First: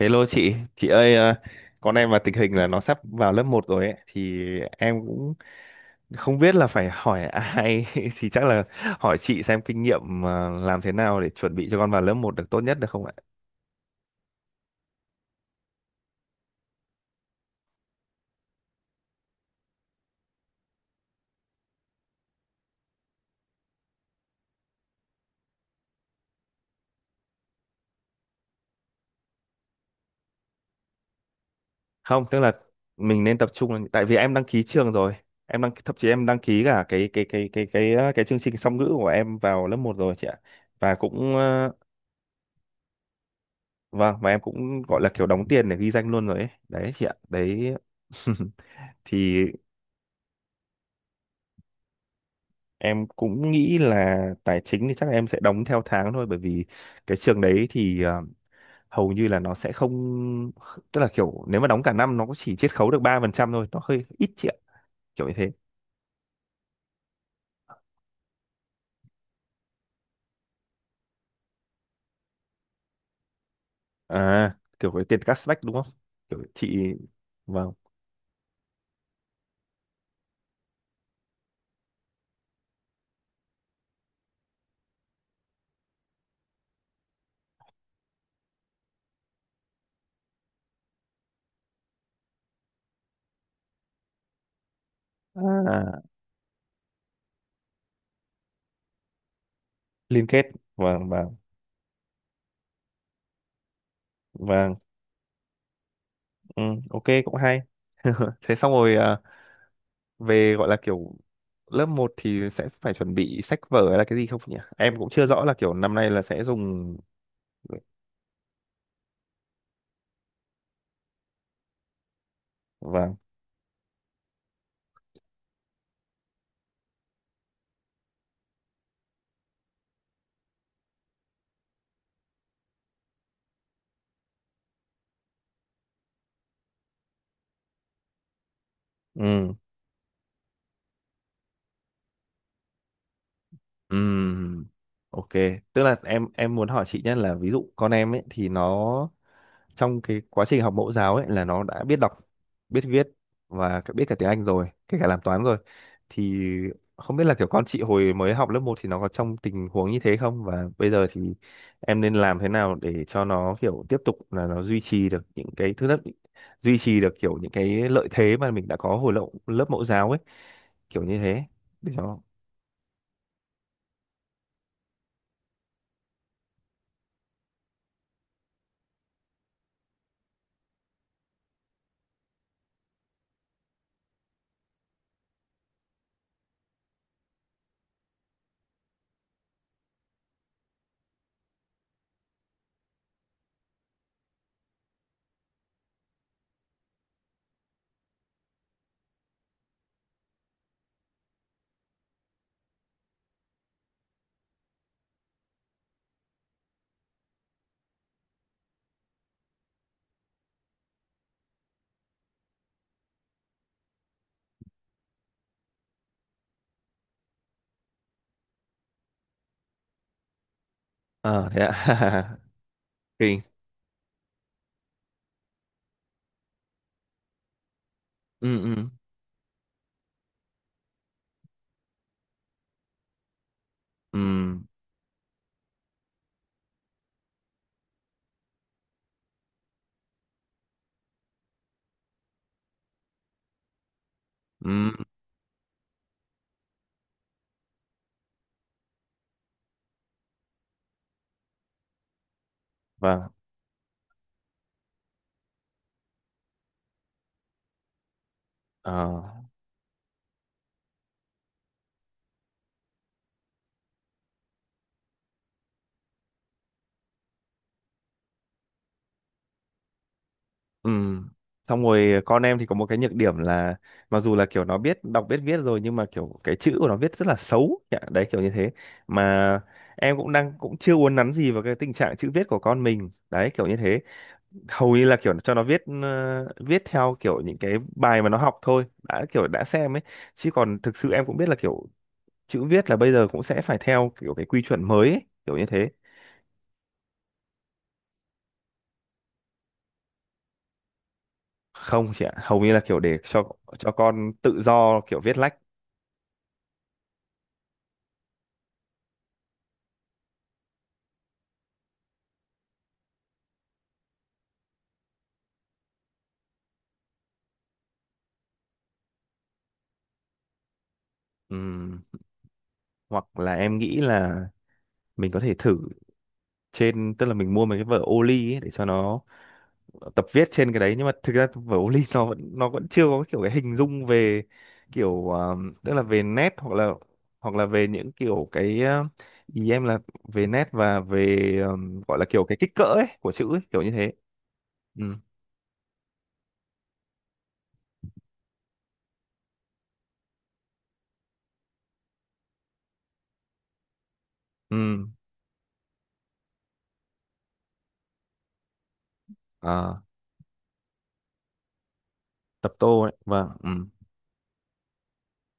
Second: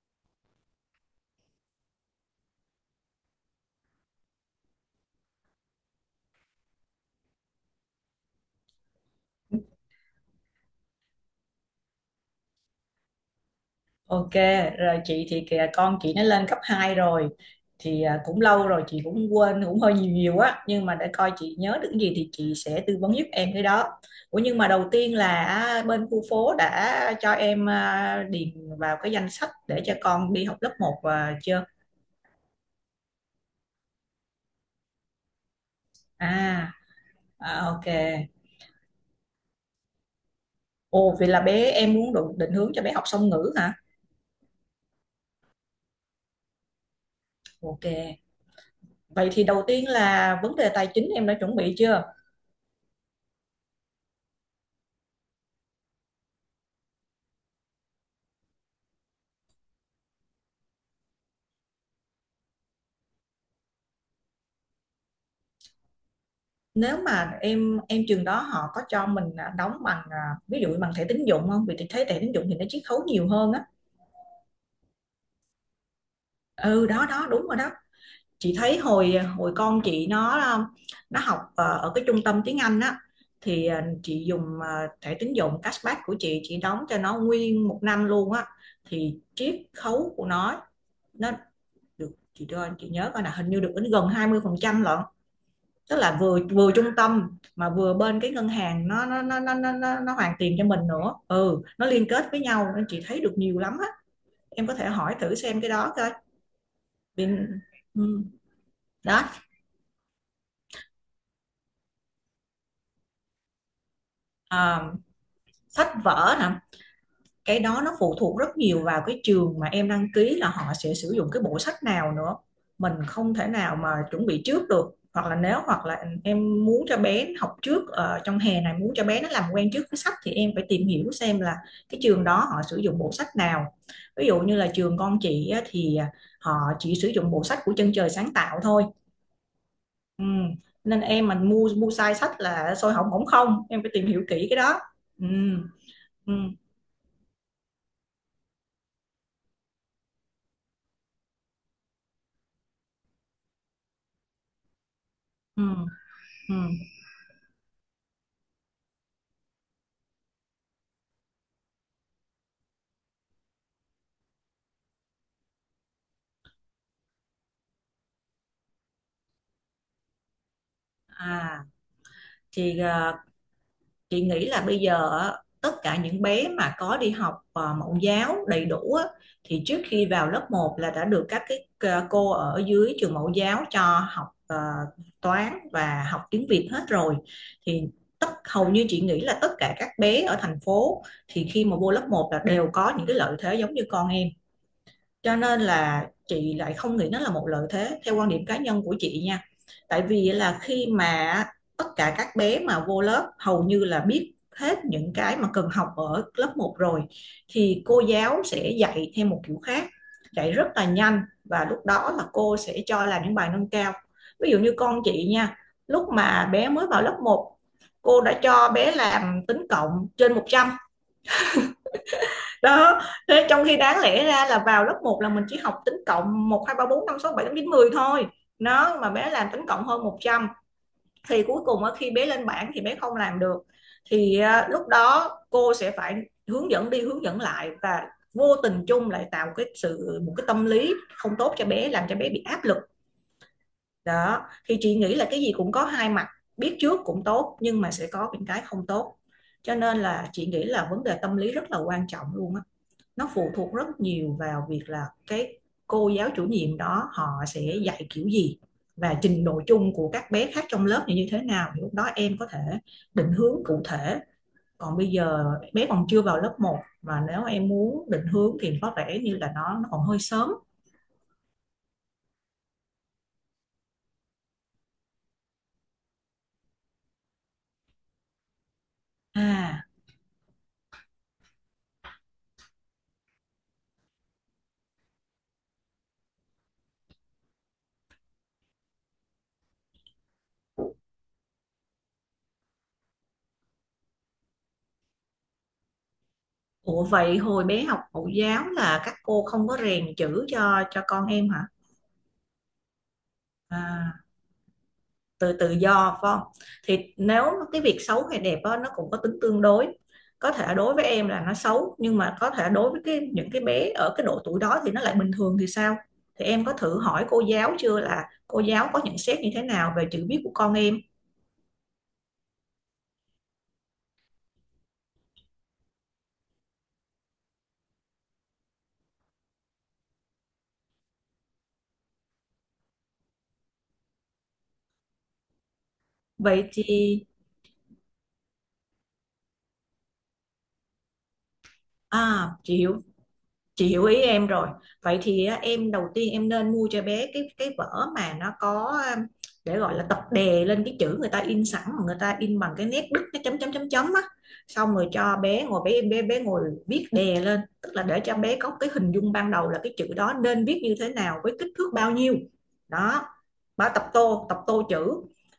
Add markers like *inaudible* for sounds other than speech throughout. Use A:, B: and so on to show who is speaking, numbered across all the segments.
A: Hello chị ơi con em mà tình hình là nó sắp vào lớp một rồi ấy thì em cũng không biết là phải hỏi ai *laughs* thì chắc là hỏi chị xem kinh nghiệm làm thế nào để chuẩn bị cho con vào lớp một được tốt nhất được không ạ?
B: Ok, rồi chị thì kìa con chị nó lên cấp 2 rồi thì cũng lâu rồi, chị cũng quên, cũng hơi nhiều nhiều á, nhưng mà để coi chị nhớ được cái gì thì chị sẽ tư vấn giúp em cái đó. Ủa, nhưng mà đầu tiên là bên khu phố đã cho em điền vào cái danh sách để cho con đi học lớp một và chưa?
A: Không, tức là mình nên tập trung là- tại vì em đăng ký trường rồi. Em đăng thậm chí em đăng ký
B: À,
A: cả cái cái cái cái
B: à, ok.
A: cái cái, cái chương trình song ngữ của em vào lớp một rồi chị ạ. Và
B: Ồ, vậy
A: cũng
B: là bé em muốn định hướng cho bé học song ngữ hả?
A: vâng, và em cũng gọi là kiểu đóng tiền để ghi danh luôn rồi ấy. Đấy chị ạ. Đấy.
B: Ok.
A: *laughs*
B: Vậy
A: Thì
B: thì đầu tiên là vấn đề tài chính em đã chuẩn bị chưa?
A: em cũng nghĩ là tài chính thì chắc là em sẽ đóng theo tháng thôi, bởi vì cái trường đấy thì hầu như là nó sẽ không, tức là kiểu nếu mà đóng cả năm nó cũng chỉ chiết khấu được 3% thôi, nó hơi ít chị ạ, kiểu như thế.
B: Nếu mà em trường đó họ có cho mình đóng bằng ví dụ bằng thẻ tín dụng không, vì chị thấy thẻ tín dụng thì nó chiết khấu nhiều hơn á.
A: À, kiểu cái tiền cashback đúng không? Kiểu chị,
B: Ừ, đó đó, đúng rồi đó.
A: vâng.
B: Chị thấy hồi hồi con chị nó nó học ở cái trung tâm tiếng Anh á, thì chị dùng thẻ tín dụng cashback của chị đóng cho nó nguyên một năm luôn á, thì chiết khấu của nó được, chị cho chị nhớ coi, là hình như được đến gần 20% lận. Tức
A: À,
B: là vừa vừa trung tâm mà vừa bên cái ngân hàng, nó
A: liên
B: hoàn
A: kết,
B: tiền cho mình
A: vâng
B: nữa.
A: vâng
B: Ừ, nó liên kết với nhau nên chị thấy được nhiều lắm á. Em có
A: vâng,
B: thể hỏi thử xem cái đó coi.
A: ừ, ok cũng
B: Vì-
A: hay.
B: ừ,
A: *laughs* Thế xong rồi à,
B: đó.
A: về gọi là kiểu lớp một thì sẽ phải chuẩn bị sách vở hay là cái gì không nhỉ?
B: à,
A: Em cũng chưa rõ là kiểu
B: sách
A: năm nay là
B: vở
A: sẽ
B: nè,
A: dùng.
B: cái đó nó phụ thuộc rất nhiều vào cái trường mà em đăng ký là họ sẽ sử dụng cái bộ sách nào nữa, mình
A: Vâng.
B: không thể nào mà chuẩn bị trước được. Hoặc là em muốn cho bé học trước, trong hè này muốn cho bé nó làm quen trước với sách, thì em phải tìm hiểu xem là cái trường đó họ sử dụng bộ sách nào. Ví dụ như là trường con chị á, thì họ chỉ sử dụng bộ sách của Chân Trời Sáng Tạo thôi.
A: Ừ
B: Ừ. Nên em mà mua mua sai sách là xôi hỏng bỏng không, em phải tìm hiểu kỹ cái
A: ừ.
B: đó. Ừ.
A: Ok, tức là
B: Ừ.
A: em muốn hỏi chị nhất là ví dụ con em ấy thì nó trong cái quá trình học mẫu giáo ấy là nó đã biết đọc, biết viết, và cả- biết cả tiếng Anh rồi, kể cả làm toán rồi,
B: Ừ.
A: thì
B: Ừ.
A: không biết là kiểu con chị hồi mới học lớp một thì nó có trong tình huống như thế không, và bây giờ thì em nên làm thế nào để cho nó kiểu tiếp tục là nó duy trì được những cái thứ nhất, duy trì được kiểu những cái lợi thế mà mình đã có hồi lớp lớp mẫu giáo ấy, kiểu như thế,
B: À
A: để cho.
B: thì chị nghĩ là bây giờ á, tất cả những bé mà có đi học mẫu giáo đầy đủ á, thì trước khi vào lớp một là đã được các cái cô ở dưới trường mẫu giáo cho học toán và học tiếng Việt hết rồi. Thì hầu như chị nghĩ là tất cả các bé ở thành phố, thì khi mà vô lớp một là đều có những cái lợi thế giống như con em. Cho nên là chị lại không nghĩ nó là một lợi thế theo quan điểm cá nhân của chị nha. Tại vì là khi mà tất cả các bé mà vô lớp hầu như là biết hết những cái mà cần học ở lớp một rồi, thì cô giáo sẽ dạy theo một kiểu khác, dạy rất là nhanh, và lúc đó là cô sẽ cho làm những bài nâng cao. Ví dụ như con chị nha, lúc mà bé mới vào lớp một, cô đã cho bé làm tính cộng trên 100.
A: Ờ thế ạ. *laughs*
B: Đó,
A: Thì,
B: thế trong khi đáng lẽ ra là vào lớp một là mình chỉ học tính cộng một, hai, ba, bốn, năm, sáu, bảy, tám, chín, mười thôi.
A: ừ ừ
B: Nó mà bé làm tính cộng hơn 100 thì cuối cùng ở khi bé lên bảng thì bé không làm được.
A: ừ
B: Thì lúc đó cô sẽ phải hướng dẫn đi hướng dẫn lại, và vô tình chung lại tạo cái sự một cái tâm lý không tốt cho bé, làm cho bé bị áp lực đó. Thì
A: ừ,
B: chị nghĩ là cái gì cũng có hai mặt, biết trước cũng tốt nhưng mà sẽ có những cái không tốt. Cho nên là chị nghĩ là vấn đề tâm lý rất là quan trọng luôn á.
A: và
B: Nó phụ thuộc rất nhiều vào việc là cái cô giáo chủ nhiệm đó họ sẽ dạy kiểu gì, và
A: ờ,
B: trình độ chung của các bé khác trong lớp như thế nào, thì lúc đó em có thể định hướng cụ thể. Còn bây giờ bé còn chưa vào lớp một mà nếu em muốn định hướng thì có vẻ như là nó còn hơi sớm.
A: ừ, xong rồi con em thì có một cái nhược điểm là mặc dù là kiểu nó biết đọc biết viết rồi, nhưng mà kiểu cái chữ của nó viết rất là xấu. Dạ, đấy kiểu như thế, mà
B: à
A: em cũng đang cũng chưa uốn nắn gì vào cái tình trạng chữ viết của con mình, đấy kiểu như thế. Hầu như là kiểu cho nó viết viết theo kiểu những cái bài mà nó học thôi đã, kiểu đã xem ấy, chứ còn thực sự em cũng biết là kiểu chữ viết là bây giờ cũng sẽ phải theo kiểu cái quy chuẩn mới ấy, kiểu như thế.
B: Ủa, vậy hồi bé học mẫu giáo là các cô không có rèn chữ cho con em hả?
A: Không chị ạ, hầu như là kiểu để cho
B: à,
A: con tự do kiểu viết
B: tự
A: lách.
B: tự do phải không? Thì nếu cái việc xấu hay đẹp đó, nó cũng có tính tương đối. Có thể đối với em là nó xấu nhưng mà có thể đối với cái những cái bé ở cái độ tuổi đó thì nó lại bình thường thì sao. Thì em có thử hỏi cô giáo chưa là cô giáo có nhận xét như thế nào về chữ viết của con em?
A: Ừm, Hoặc là em nghĩ là mình có thể thử trên, tức là mình mua mấy cái vở ô ly ấy để cho nó tập viết trên cái đấy, nhưng mà thực ra vở ô ly nó vẫn chưa có kiểu cái hình dung về kiểu tức là về nét,
B: Vậy thì
A: hoặc là về những kiểu cái ý em là về nét và về gọi là kiểu cái kích
B: chị
A: cỡ
B: hiểu,
A: ấy của chữ ấy, kiểu
B: chị
A: như
B: hiểu
A: thế.
B: ý em rồi.
A: Ừ
B: Vậy thì á, em đầu tiên em nên mua cho bé cái vở mà nó có, để gọi là tập đè lên cái chữ người ta in sẵn, mà người ta in bằng cái nét đứt cái chấm chấm chấm chấm á. Xong
A: ừ.
B: rồi cho bé ngồi, bé bé bé ngồi viết đè lên, tức là để cho bé có cái hình dung ban đầu là cái
A: À,
B: chữ đó nên viết như thế nào với kích thước bao nhiêu.
A: tập tô ấy,
B: Đó,
A: vâng. Ừ
B: bà tập tô, tập tô chữ.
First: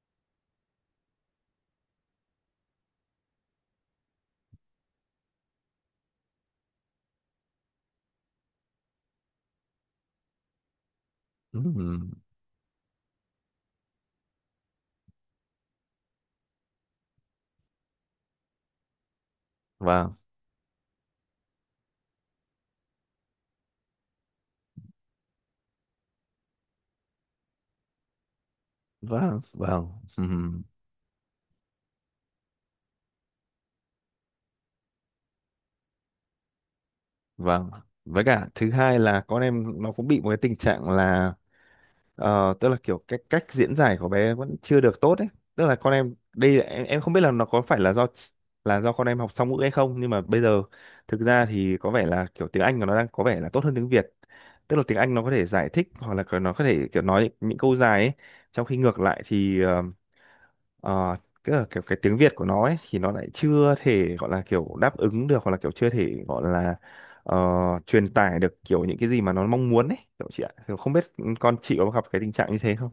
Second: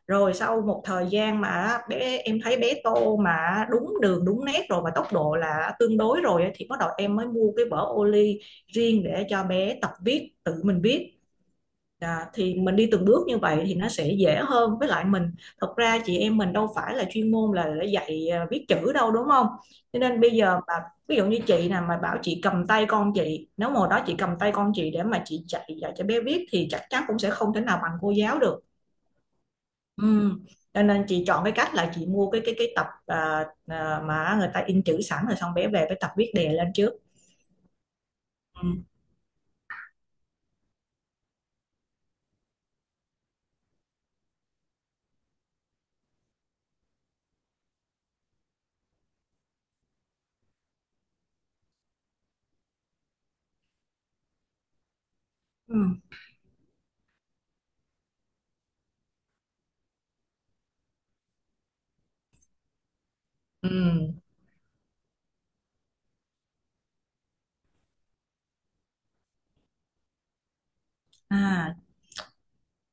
B: Rồi sau một thời gian mà bé em thấy bé tô mà đúng đường đúng nét rồi và tốc độ là tương đối rồi á, thì bắt đầu em mới mua cái vở ô ly riêng để cho bé tập viết, tự mình viết.
A: ừ ừ.
B: À, thì mình đi từng bước như vậy thì nó sẽ dễ hơn, với lại mình, thật ra chị em mình đâu phải là chuyên môn là để dạy viết chữ đâu đúng không. Cho
A: Vâng
B: nên bây giờ mà ví dụ như chị nè, mà bảo chị cầm tay con chị, nếu mà hồi đó chị cầm tay con chị để mà chị dạy dạy cho bé viết thì chắc chắn cũng sẽ không thể nào bằng cô giáo được.
A: vâng vâng.
B: Ừ.
A: ừm,
B: Cho nên chị chọn cái cách là chị mua cái tập mà người ta in chữ sẵn, rồi xong bé về với tập viết đề lên trước.
A: vâng, với cả
B: Ừ.
A: thứ hai là con em nó cũng bị một cái tình trạng là tức là kiểu cái cách diễn giải của bé vẫn chưa được tốt ấy, tức là con em đây là- em không biết là nó có phải là do là do con em học song ngữ hay không, nhưng mà bây giờ thực ra thì có vẻ là kiểu tiếng Anh của nó đang có vẻ là tốt hơn tiếng Việt, tức là tiếng Anh nó có thể giải
B: Ừ.
A: thích hoặc là nó có thể kiểu nói những câu dài ấy, trong khi ngược lại thì Ờ, tức là kiểu cái tiếng Việt của nó ấy thì nó lại chưa
B: Ừ.
A: thể gọi là kiểu đáp ứng được, hoặc là kiểu chưa thể gọi là ờ, truyền tải được kiểu những cái gì mà nó mong muốn ấy, kiểu chị ạ. Kiểu không biết con
B: À,
A: chị có gặp cái tình trạng như thế không.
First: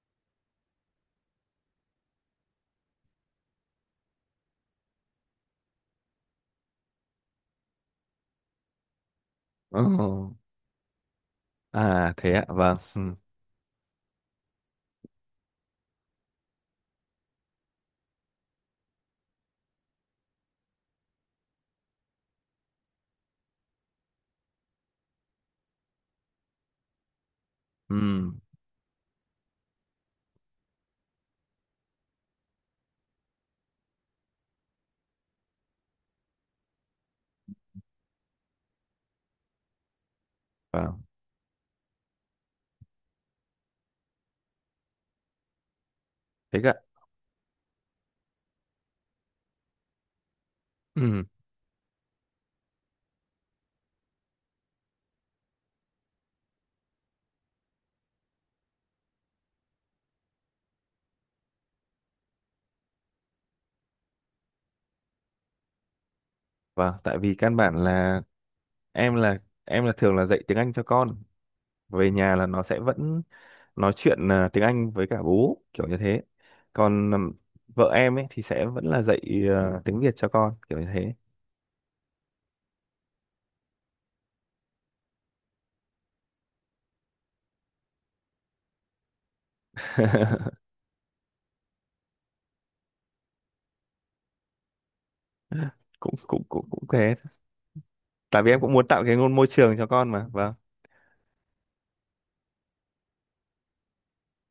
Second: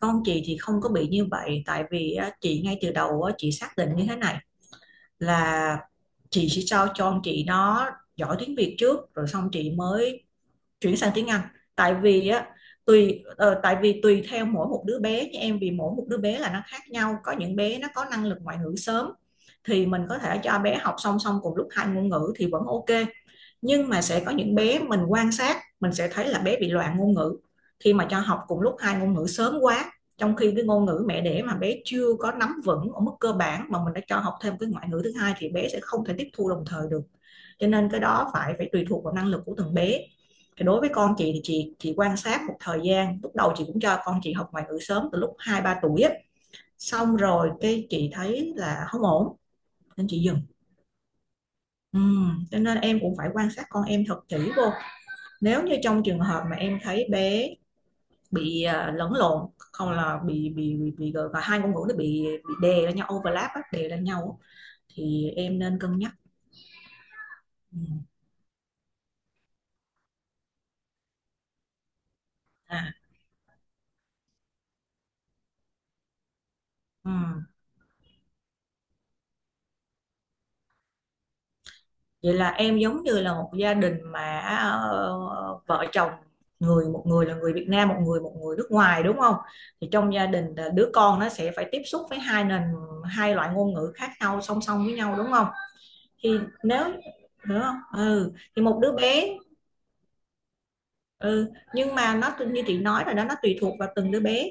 B: con chị thì không có bị như vậy, tại vì á, chị ngay từ đầu á, chị xác định như thế này là chị sẽ cho con chị nó giỏi tiếng Việt trước rồi xong chị
A: Ồ,
B: mới chuyển sang tiếng Anh. Tại
A: à
B: vì
A: thế ạ,
B: á,
A: vâng. Ừ,
B: tại vì tùy theo mỗi một đứa bé như em, vì mỗi một đứa bé là nó khác nhau, có những bé nó có năng lực ngoại ngữ sớm, thì mình có thể cho bé học song song cùng lúc hai ngôn ngữ thì vẫn ok. Nhưng mà sẽ có những bé mình quan sát mình sẽ thấy là bé bị loạn ngôn ngữ khi
A: ừ,
B: mà cho học cùng lúc hai ngôn ngữ sớm quá. Trong khi cái ngôn ngữ mẹ đẻ mà bé chưa có nắm vững ở mức cơ bản mà mình đã cho học thêm cái ngoại ngữ thứ hai thì bé sẽ không thể tiếp thu đồng thời được. Cho nên cái đó phải phải tùy thuộc vào năng lực của từng bé. Thì đối với
A: vâng,
B: con chị thì chị quan sát một thời gian, lúc đầu chị cũng cho con chị học ngoại ngữ sớm từ lúc 2 3 tuổi á.
A: thế ạ.
B: Xong rồi cái chị thấy là không ổn nên chị dừng.
A: Ừ,
B: Ừ. Cho nên em cũng phải quan sát con em thật kỹ vô, nếu như trong trường hợp mà em thấy bé bị lẫn lộn, không, là bị gọi hai ngôn ngữ nó bị đè lên nhau, overlap á, đè lên nhau á, thì em nên cân nhắc.
A: vâng, tại vì căn
B: Ừ.
A: bản là em là em là thường là dạy tiếng Anh cho con. Về nhà là nó sẽ
B: À,
A: vẫn nói chuyện tiếng Anh với cả bố kiểu như thế,
B: ừ.
A: còn vợ em ấy thì sẽ vẫn là dạy tiếng Việt cho con kiểu như thế.
B: Vậy là em giống như là một gia đình mà ờ, vợ chồng, một người là người Việt Nam, một người nước ngoài, đúng không? Thì trong gia đình
A: *laughs*
B: là đứa con nó sẽ phải tiếp xúc với hai loại ngôn ngữ khác nhau song song với nhau, đúng không?
A: Cũng
B: Thì
A: cũng cũng
B: nếu
A: cũng thế,
B: đúng không? Ừ,
A: tại vì em
B: thì
A: cũng
B: một
A: muốn
B: đứa
A: tạo cái
B: bé.
A: ngôn môi trường cho con mà, vâng.
B: Ừ, nhưng mà nó như chị nói rồi đó, nó tùy thuộc vào từng đứa bé.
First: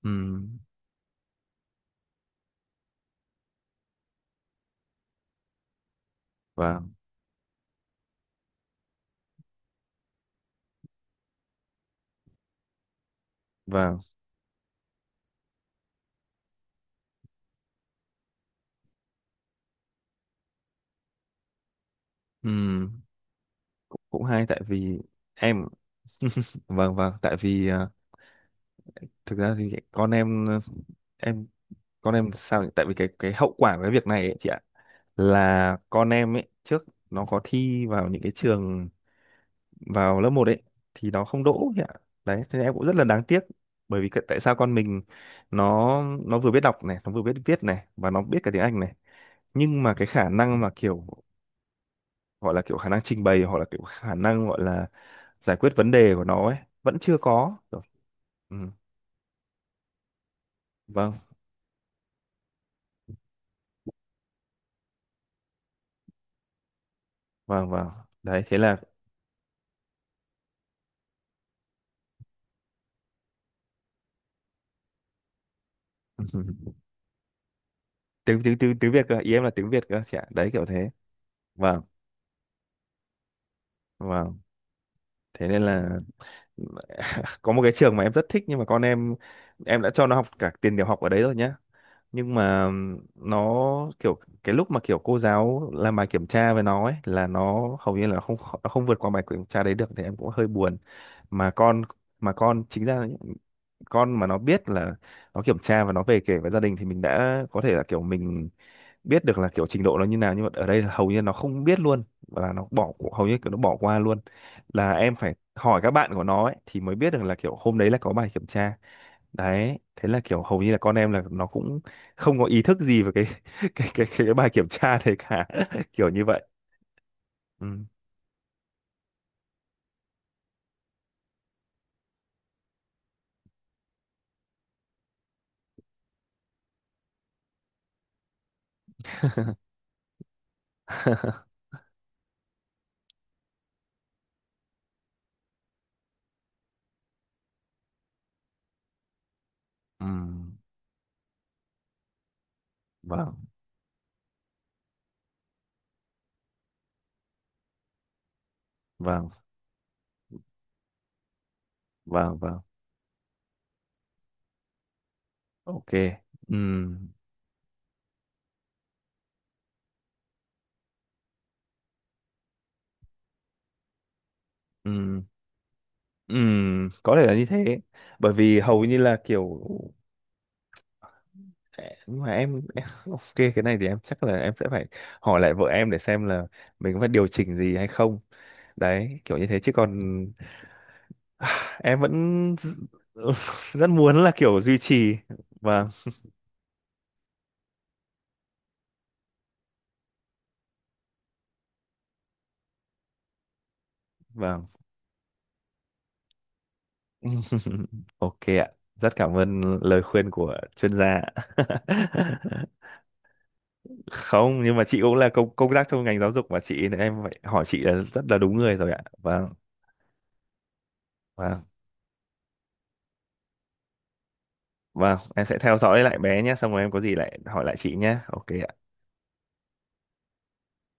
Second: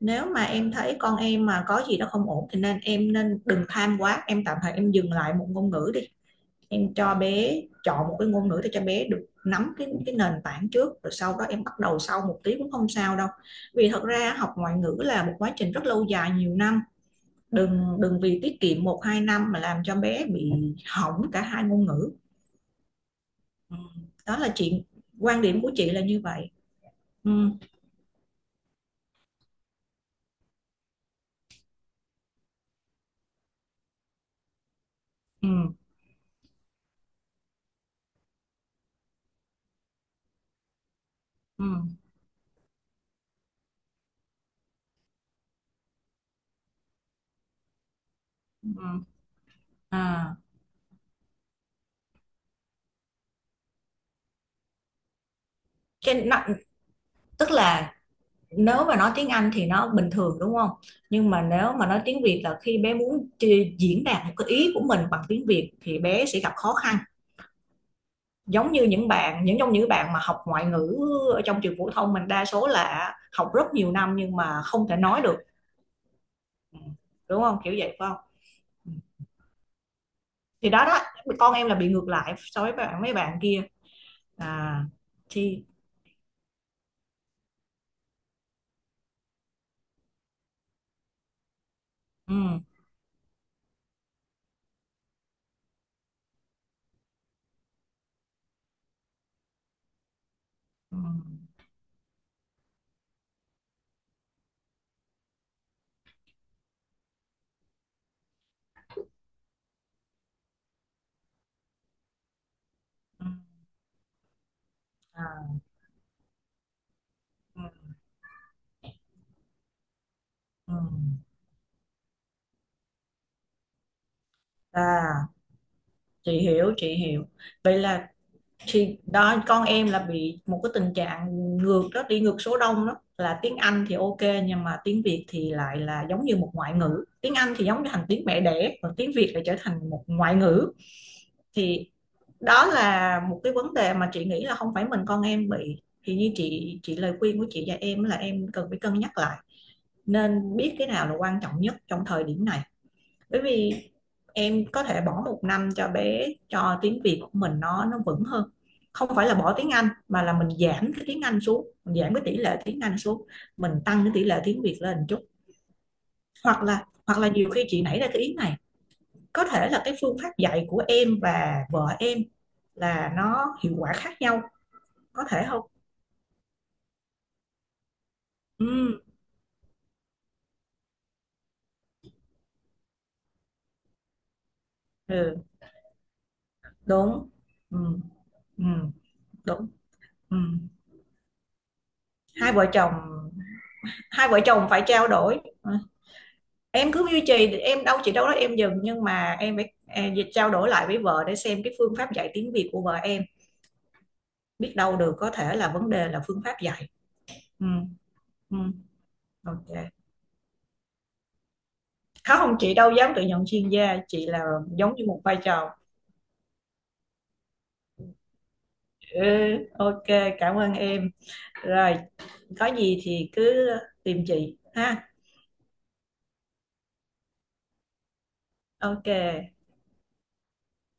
B: Nếu mà
A: Ừm,
B: em thấy con em mà có gì đó không ổn thì em nên đừng tham quá, em tạm thời em dừng lại một ngôn ngữ đi. Em
A: vâng
B: cho bé chọn một cái ngôn ngữ để cho bé được nắm cái nền tảng trước, rồi sau đó em bắt đầu sau một tí cũng không sao đâu. Vì
A: vâng.
B: thật ra học ngoại ngữ là một quá trình rất lâu dài nhiều năm, đừng đừng vì tiết kiệm một hai năm mà làm cho bé bị hỏng cả hai ngôn ngữ.
A: Ừm,
B: Ừ.
A: cũng, cũng
B: Đó
A: hay,
B: là
A: tại
B: chuyện,
A: vì
B: quan điểm
A: em,
B: của chị là như vậy.
A: vâng vâng,
B: Ừ.
A: tại vì thực ra thì con em em con em sao nhỉ? Tại vì cái hậu quả của cái việc này ấy chị ạ,
B: Ừ.
A: là con em ấy trước nó có thi vào những cái trường vào lớp một ấy, thì nó không
B: Ừ.
A: đỗ ấy ạ. Đấy, thế em cũng rất là đáng tiếc, bởi vì cái- tại sao con mình, nó vừa biết đọc này, nó vừa biết viết này, và nó biết cả tiếng Anh này.
B: Ừ.
A: Nhưng mà cái khả
B: À,
A: năng mà kiểu gọi là kiểu khả năng trình bày, hoặc là kiểu khả năng gọi là giải quyết vấn đề
B: cái
A: của
B: nó,
A: nó ấy, vẫn chưa
B: tức
A: có. Kiểu,
B: là
A: Ừ,
B: nếu mà nói tiếng Anh thì nó bình thường đúng không?
A: vâng,
B: Nhưng mà nếu mà nói tiếng Việt là khi bé muốn diễn đạt một cái ý của mình bằng tiếng Việt thì bé sẽ gặp khó khăn.
A: vâng, vâng. Đấy, thế
B: Giống
A: là,
B: như những bạn, những trong những bạn mà học ngoại ngữ ở trong trường phổ thông mình, đa số là học rất nhiều năm nhưng mà không thể nói được. Ừ.
A: *laughs*
B: Đúng không? Kiểu vậy phải không?
A: tiếng tiếng tiếng
B: Ừ.
A: tiếng Việt cơ, ý em là tiếng Việt cơ chị ạ. Đấy kiểu
B: Thì đó
A: thế.
B: đó, con em là
A: Vâng,
B: bị ngược lại so với mấy bạn kia.
A: vâng.
B: À
A: Thế nên
B: thì
A: là *laughs* có một cái trường mà em rất thích, nhưng mà con em đã cho nó học cả tiền tiểu học ở đấy rồi nhá, nhưng
B: ừ
A: mà nó kiểu cái lúc mà kiểu cô giáo làm bài kiểm tra với nó ấy là nó hầu như là không, nó không vượt qua bài kiểm tra đấy được, thì em cũng hơi buồn.
B: ừ
A: Mà con, mà con chính ra là những con mà nó biết là nó kiểm tra và nó về kể với gia đình, thì mình đã có thể là kiểu mình biết được là kiểu trình độ nó như nào. Nhưng mà ở đây là hầu như nó không biết luôn, và là nó bỏ, hầu
B: ừ
A: như kiểu nó bỏ qua luôn, là em phải
B: à,
A: hỏi các bạn của nó ấy, thì mới biết được là kiểu
B: ừ
A: hôm đấy là có bài kiểm tra. Đấy thế là kiểu hầu như
B: ừ
A: là con em là nó cũng không có ý thức gì về cái *laughs* cái bài kiểm tra đấy
B: à
A: cả. *laughs* Kiểu như
B: chị
A: vậy.
B: hiểu, chị hiểu. Vậy
A: Ừ.
B: là chị đó, con em là bị một cái tình trạng ngược đó, đi ngược số đông đó, là tiếng Anh thì ok, nhưng mà tiếng Việt thì lại là giống như một ngoại ngữ. Tiếng Anh thì giống như thành tiếng mẹ đẻ, còn tiếng Việt lại trở thành một ngoại ngữ.
A: *laughs*
B: Thì đó là một cái vấn đề mà chị nghĩ là không phải mình con em bị. Thì như chị, lời khuyên của chị và em là em cần phải cân nhắc lại.
A: Ừ.
B: Nên biết cái nào là quan trọng nhất trong thời điểm này. Bởi
A: Vâng
B: vì em có thể bỏ một năm cho bé, cho tiếng Việt của mình nó vững hơn. Không phải
A: vâng
B: là bỏ tiếng Anh mà là mình giảm cái tiếng Anh xuống, mình giảm cái tỷ
A: vâng
B: lệ
A: vâng.
B: tiếng Anh xuống. Mình tăng cái tỷ lệ tiếng Việt lên một chút.
A: Ok. Ừ.
B: Hoặc là nhiều khi chị nảy ra cái ý này, có thể là cái phương pháp dạy của em và vợ em là nó hiệu quả khác nhau,
A: Ừ.
B: có thể không?
A: Ừ. Có thể là như thế, bởi vì
B: Ừ,
A: hầu như là kiểu, nhưng mà em, *laughs* ok, cái này thì em chắc là em sẽ phải hỏi
B: ừ,
A: lại vợ em để xem là mình có phải điều
B: đúng.
A: chỉnh gì
B: Ừ,
A: hay không,
B: ừ,
A: đấy kiểu như thế.
B: đúng.
A: Chứ còn
B: Ừ.
A: *sighs* em
B: hai
A: vẫn
B: vợ chồng
A: *laughs* rất muốn
B: Hai
A: là
B: vợ
A: kiểu
B: chồng
A: duy
B: phải trao
A: trì,
B: đổi. Ừ,
A: vâng
B: em cứ duy trì, em đâu chị đâu đó em dừng, nhưng mà em phải trao đổi lại với vợ để xem cái phương pháp dạy tiếng Việt của vợ em.
A: vâng.
B: Biết đâu được, có thể là vấn đề là phương pháp dạy. Ừ,
A: *laughs* Ok
B: ừ,
A: ạ, rất cảm
B: ok.
A: ơn lời khuyên của chuyên gia ạ.
B: Không, chị đâu dám tự nhận chuyên gia,
A: *laughs*
B: chị là
A: Không, nhưng mà
B: giống
A: chị
B: như
A: cũng
B: một
A: là
B: vai
A: công
B: trò.
A: công tác trong ngành giáo dục mà chị, nên em phải hỏi chị là rất là đúng người rồi ạ.
B: Ừ,
A: Vâng
B: ok, cảm ơn em.
A: vâng
B: Rồi, có gì thì cứ tìm chị ha.
A: vâng. Em sẽ theo dõi lại bé nhé, xong rồi em có gì lại hỏi lại chị nhé. Ok ạ.
B: Ok.